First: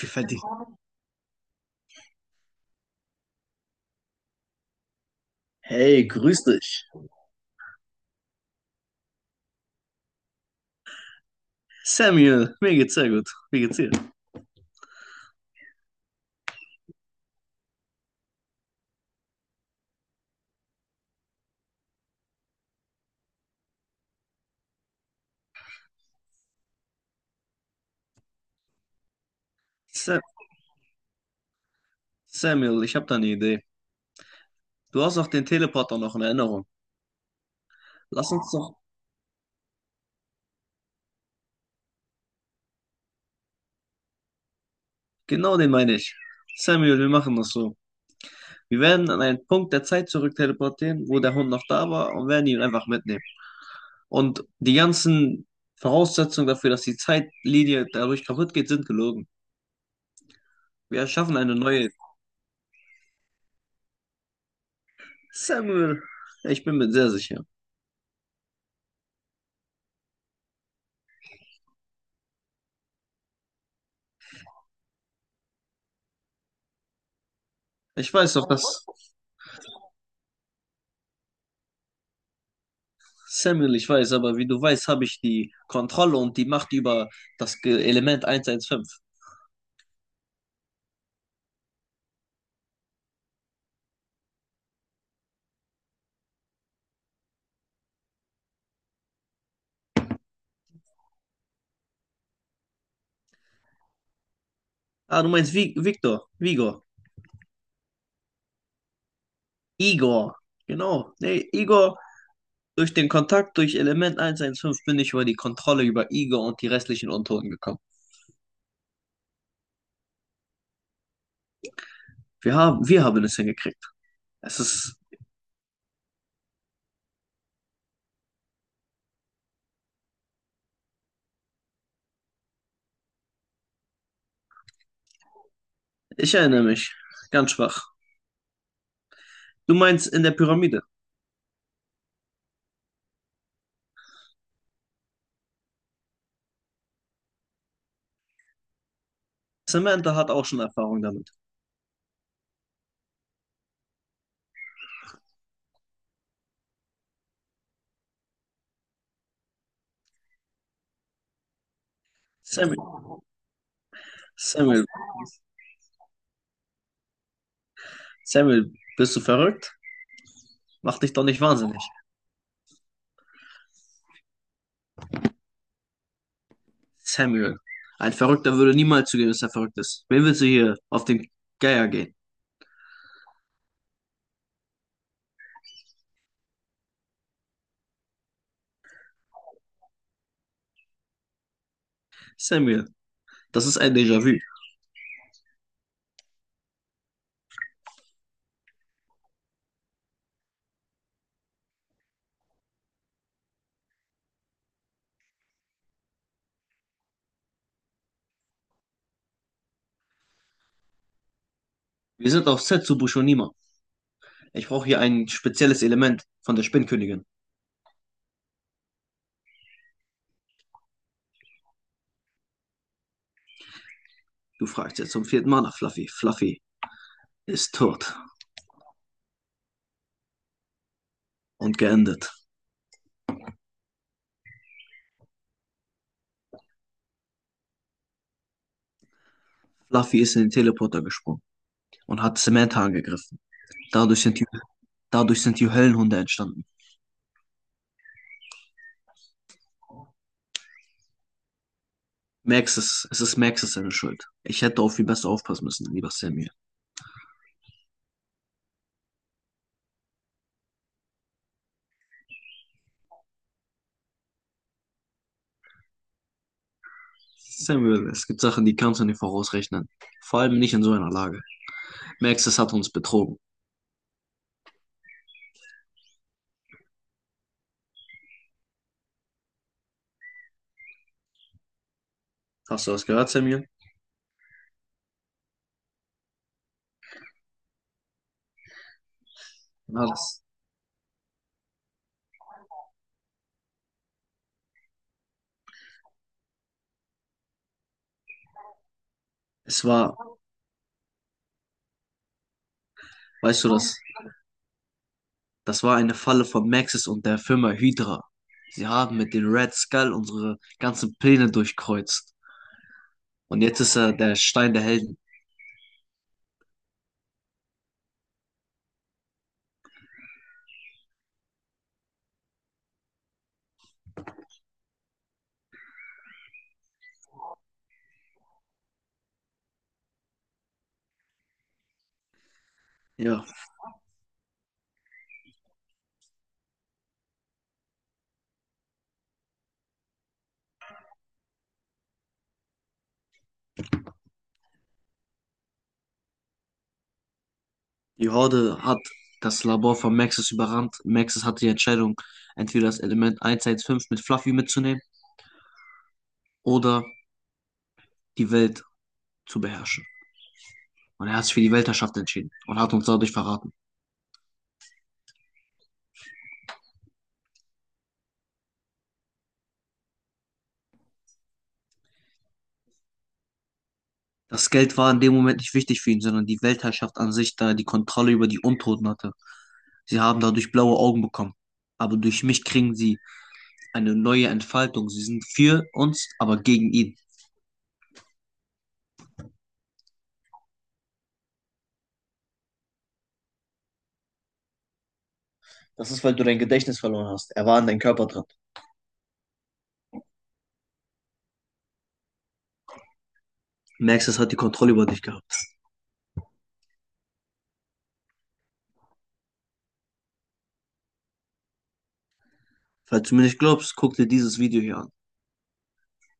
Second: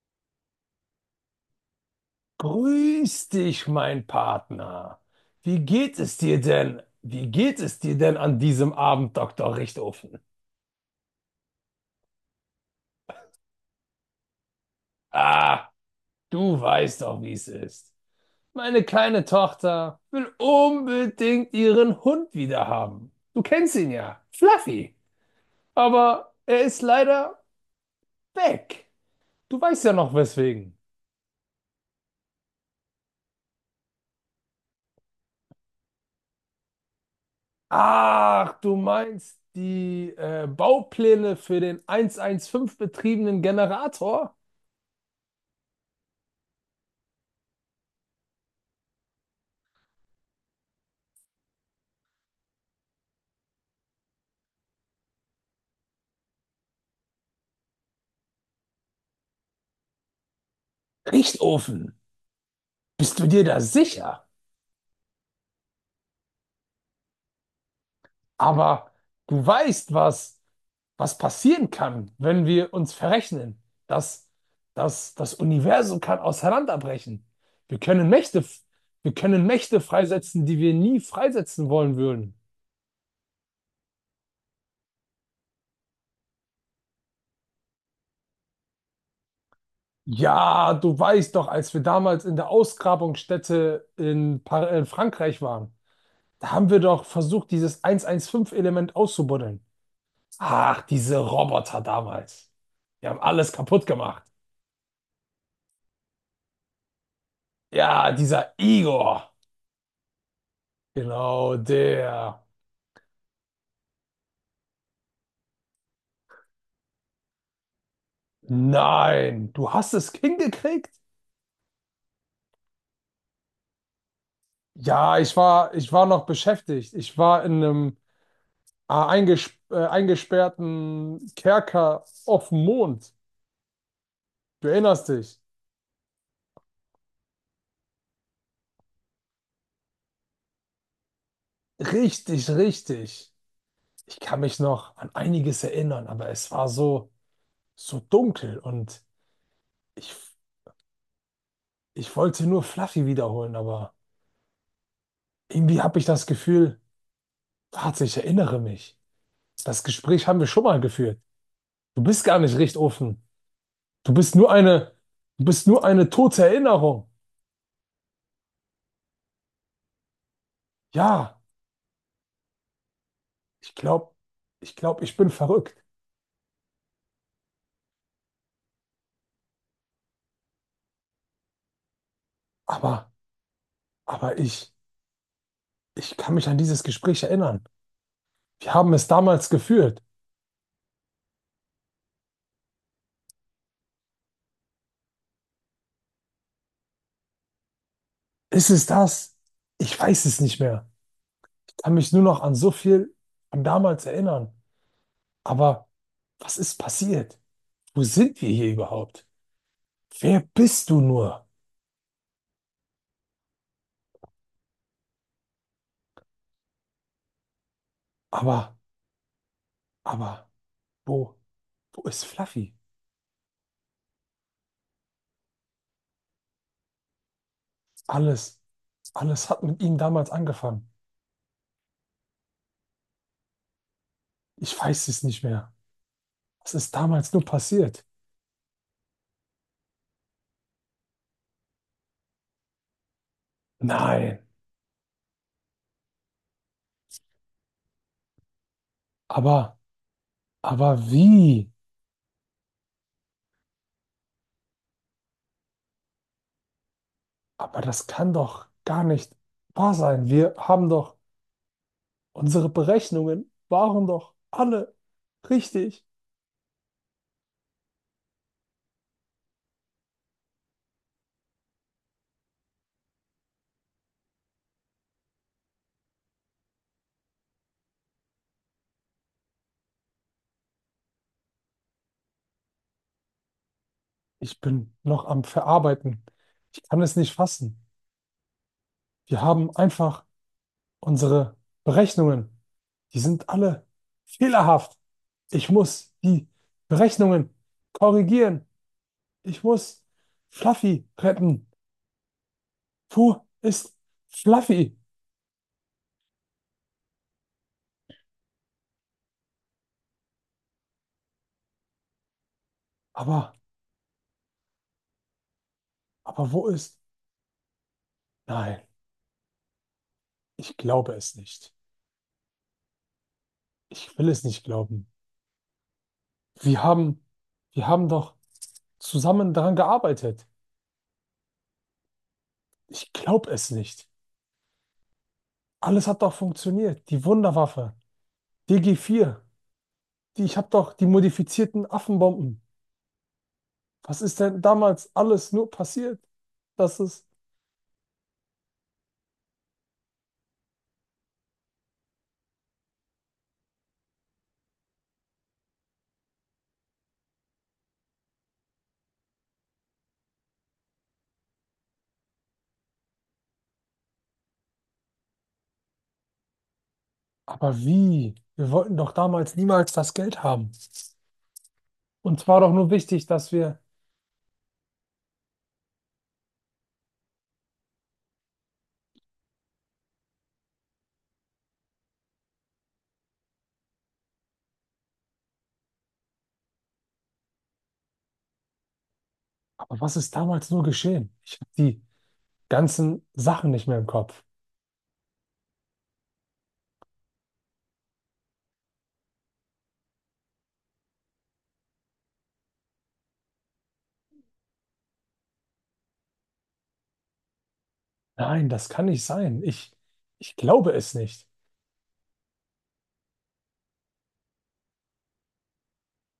Wie verdient. Grüß dich, mein Partner. Wie geht Hey, es dir grüß denn? dich. Wie geht es dir denn an diesem Abend, Doktor Richtofen? Samuel, mir geht's sehr gut. Wie geht's dir? Ah, du weißt doch, wie es ist. Meine kleine Tochter will unbedingt ihren Hund wieder haben. Du kennst ihn ja, Fluffy. Aber er ist leider weg. Du weißt ja noch Sa weswegen. Samuel, ich habe da eine Idee. Du hast doch den Teleporter noch in Erinnerung. Lass uns Ach, doch. du meinst die Baupläne für den 115 betriebenen Generator? Genau den meine ich. Samuel, wir machen das so. Wir werden an einen Punkt der Zeit zurückteleportieren, wo der Hund noch da war, und werden ihn einfach mitnehmen. Und die ganzen Voraussetzungen dafür, dass die Zeitlinie dadurch kaputt geht, sind gelogen. Wir erschaffen eine neue. Richtofen, bist du dir da sicher? Samuel, ich bin mir sehr sicher. Aber du weißt, was passieren kann, wenn wir uns verrechnen. Das, Das Universum kann auseinanderbrechen. Wir können Ich weiß Mächte, doch, dass. wir können Mächte freisetzen, die wir nie freisetzen wollen würden. Samuel, ich weiß, aber wie du weißt, habe ich die Kontrolle und die Macht über das Element 115. Ja, du weißt doch, als wir damals in der Ausgrabungsstätte in Frankreich waren, da haben wir doch versucht, dieses 115-Element auszubuddeln. Ach, diese Roboter damals. Die haben alles kaputt gemacht. Ah, du meinst Vi Victor, Vigor, Ja, dieser Igor. Igor. Genau. Nee, Genau, Igor, der. durch den Kontakt durch Element 115 bin ich über die Kontrolle über Igor und die restlichen Untoten gekommen. Nein, du hast es hingekriegt? Wir haben es hingekriegt. Es ist, Ja, ich war noch beschäftigt. Ich war in einem eingesperrten Kerker auf dem Mond. Du erinnerst dich? ich erinnere mich, ganz schwach. Du meinst in der Pyramide. Richtig, richtig. Ich kann mich noch an einiges erinnern, aber es war so, so dunkel und ich, Samantha hat auch schon Erfahrung damit. ich wollte nur Fluffy wiederholen, aber irgendwie habe ich das Gefühl, warte, ich erinnere mich. Das Gespräch haben wir schon mal geführt. Du bist gar nicht recht Samuel, offen. Du bist nur Samuel, eine, du bist nur eine tote Erinnerung. Samuel, bist du verrückt? Mach dich doch Ja, nicht wahnsinnig. ich glaube, ich glaube, ich bin verrückt. Samuel. Ein Verrückter würde niemals zugeben, dass er verrückt ist. Wen willst du hier auf den Geier gehen? Aber, aber ich, ich kann mich an dieses Gespräch erinnern. Wir haben es damals geführt. Samuel. Das ist ein Déjà-vu. Ist es das? Ich weiß es nicht mehr. Ich kann mich nur noch an so viel von damals erinnern. Aber was ist passiert? Wo sind wir hier überhaupt? Wer bist du nur? Wir sind auf Set zu Bushonima. Ich brauche hier ein spezielles Element von der Spinnkönigin. Aber, aber, wo, wo ist Fluffy? Du fragst jetzt zum vierten Mal nach Fluffy. Fluffy ist tot Alles, alles hat mit ihm damals angefangen. und geendet. Ich weiß es nicht mehr. Was ist damals nur passiert? Fluffy ist in den Teleporter gesprungen und hat Samantha angegriffen. Dadurch Nein, sind die, dadurch sind die Höllenhunde entstanden. aber, aber wie? Max ist, es ist Maxes seine Schuld. Ich hätte auf ihn besser aufpassen müssen, lieber Samuel. Aber das kann doch gar nicht wahr sein. Wir haben doch, unsere Berechnungen waren doch alle richtig. Samuel, es gibt Sachen, die kannst du nicht vorausrechnen. Vor allem nicht in so einer Lage. Maxis hat uns betrogen. Hast du das gehört, Samuel? Ich bin noch am Verarbeiten. Ich kann es nicht fassen. Wir haben Ja, einfach das, unsere Berechnungen. Die sind alle fehlerhaft. Ich muss die Berechnungen korrigieren. Ich es muss war, Fluffy retten. Wo weißt du ist das, Fluffy? das war eine Falle von Maxis und der Firma Hydra. Sie haben mit den Red Skull unsere ganzen Pläne durchkreuzt. Aber, Und jetzt ist er der Stein der Helden. aber wo ist? Nein, ich glaube es nicht. Ich will es nicht glauben. Wir haben, wir haben doch zusammen daran gearbeitet. Ich Ja, glaube es nicht. Alles hat doch funktioniert. Die Wunderwaffe, dg vier, die, ich habe doch die modifizierten Affenbomben. Was ist denn damals alles nur passiert? Das ist. die Horde hat das Labor von Maxis überrannt. Maxis hatte die Entscheidung, entweder das Element 115 mit Fluffy mitzunehmen oder die Welt zu beherrschen. Und er hat sich für die Weltherrschaft entschieden und hat uns dadurch verraten. Aber wie? Wir wollten doch damals niemals das Geld haben. Und zwar doch nur wichtig, dass wir. Das Geld war in dem Moment nicht wichtig für ihn, sondern die Weltherrschaft an sich, da er die Kontrolle über die Untoten hatte. Sie haben dadurch blaue Augen bekommen. Aber durch mich kriegen sie eine neue Entfaltung. Sie sind für uns, aber gegen ihn. Aber was ist damals nur geschehen? Ich habe die ganzen Sachen nicht mehr im Kopf. Das ist, weil du dein Gedächtnis verloren hast. Er war in deinem Körper dran. Max, das hat die Kontrolle über dich gehabt. Nein, das kann nicht sein. Ich glaube es nicht. Falls du mir nicht glaubst, guck dir dieses Video hier an.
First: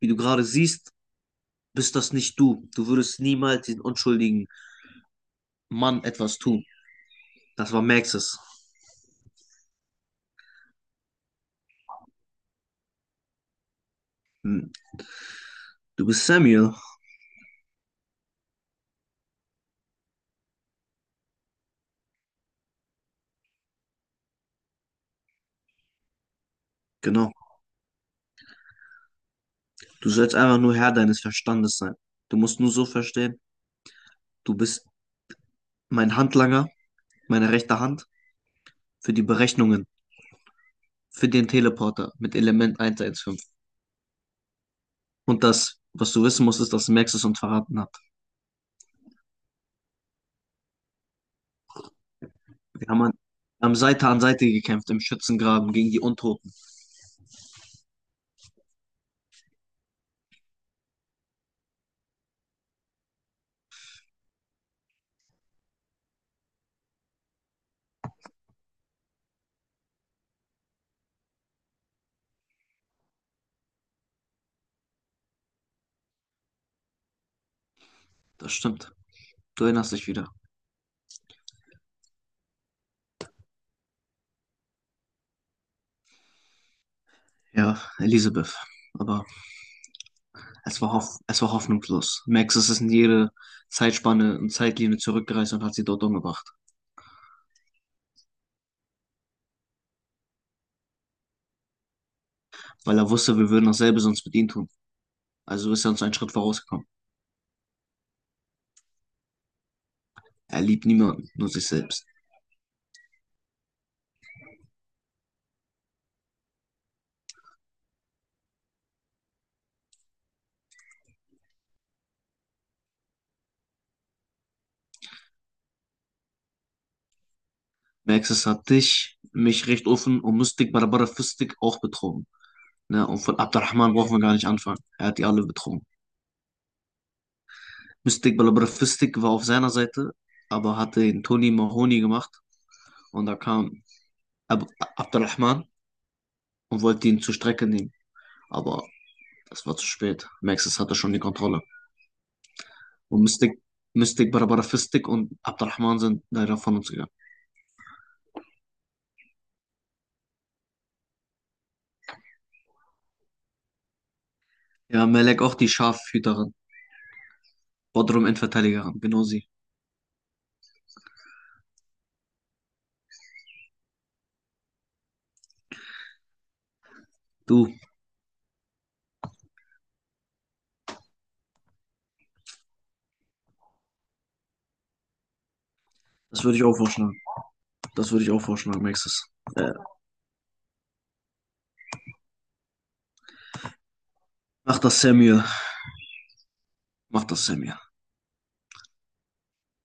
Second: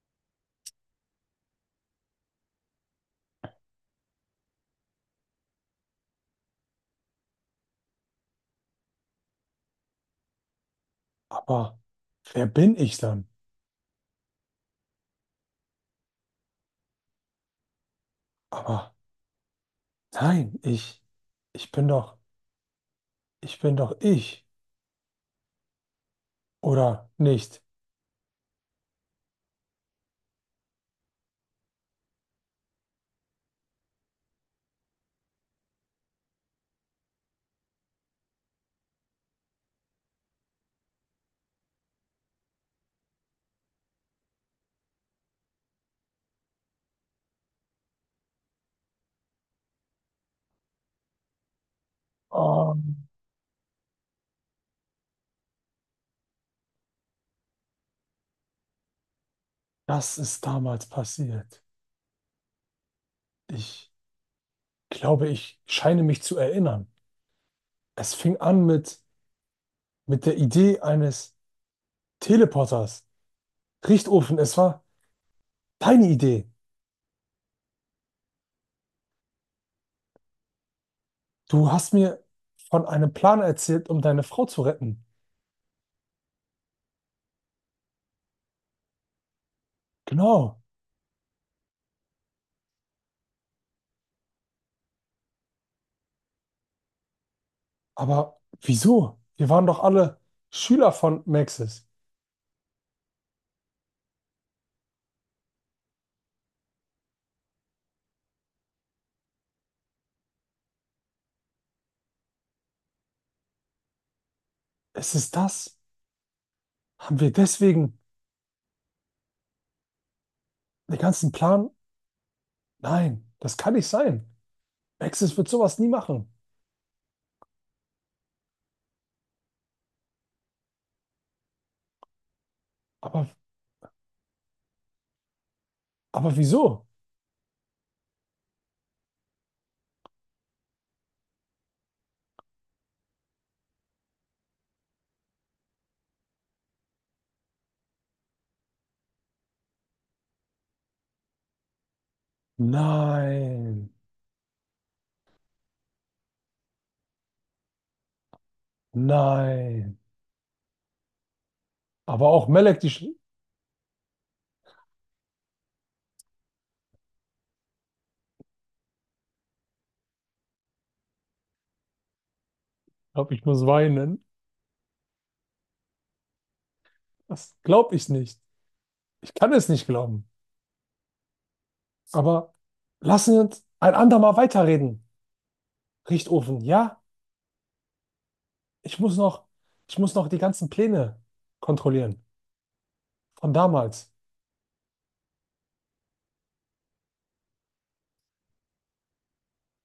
Wie du gerade siehst, bist das nicht du. Du würdest niemals den unschuldigen Mann etwas tun. Das war Maxes. Aber wer bin ich dann? Hm, Du bist Samuel. Aber nein, ich bin doch, ich bin doch ich. Oder Genau. nicht? Du sollst einfach nur Herr deines Verstandes sein. Du musst nur so verstehen, du bist mein Handlanger, meine rechte Hand für die Berechnungen, für den Teleporter mit Element 115. Und das, was du wissen musst, ist, dass Max es uns verraten hat. Oh, Wir haben, an, haben Seite an Seite gekämpft im Schützengraben gegen die Untoten. das ist damals passiert. Ich glaube, ich scheine mich zu erinnern. Es fing an mit der Idee eines Teleporters. Richtofen, es war deine Idee. Das stimmt. Du erinnerst dich wieder. Du hast mir von einem Plan erzählt, um deine Frau zu retten. Ja, Elisabeth. Aber Genau. es war, hoff es war hoffnungslos. Max ist in jede Zeitspanne und Zeitlinie zurückgereist und hat sie dort umgebracht. Aber wieso? Wir waren doch alle Schüler von Maxis. Weil er wusste, wir würden dasselbe sonst mit ihm tun. Also ist er uns einen Schritt vorausgekommen. Er liebt niemanden, nur sich selbst. Ist es das? Haben wir deswegen den ganzen Plan? Nein, das kann nicht sein. Maxis wird sowas nie machen. Maxis hat dich, mich recht offen und Mystik Barabara Fistik auch betrogen. Ne? Und Aber, von Abdurrahman brauchen wir gar nicht anfangen. Er hat die alle betrogen. aber wieso? Mystik Barabara Fistik war auf seiner Seite, aber hatte den Tony Mahoney gemacht. Und da kam Ab Abdurrahman und wollte ihn zur Strecke nehmen. Aber das war zu spät. Maxis hatte schon die Kontrolle. Und Nein, Mystik Barabara Fistik und Abdurrahman sind leider von uns gegangen. nein. Aber auch Melek, ich Ja, Melek auch die Schafhüterin. Bodrum Endverteidiger haben, genau sie. glaube, ich muss weinen. Das Du, glaube ich nicht. Ich kann es nicht glauben. Aber lassen Sie uns ein andermal weiterreden. das würde Richtofen, ich auch ja? vorschlagen. Das würde ich auch vorschlagen, Ich muss Maxis. noch, Äh, ich muss noch die ganzen Pläne kontrollieren von damals. mach das, Samuel. Mach das, Samuel.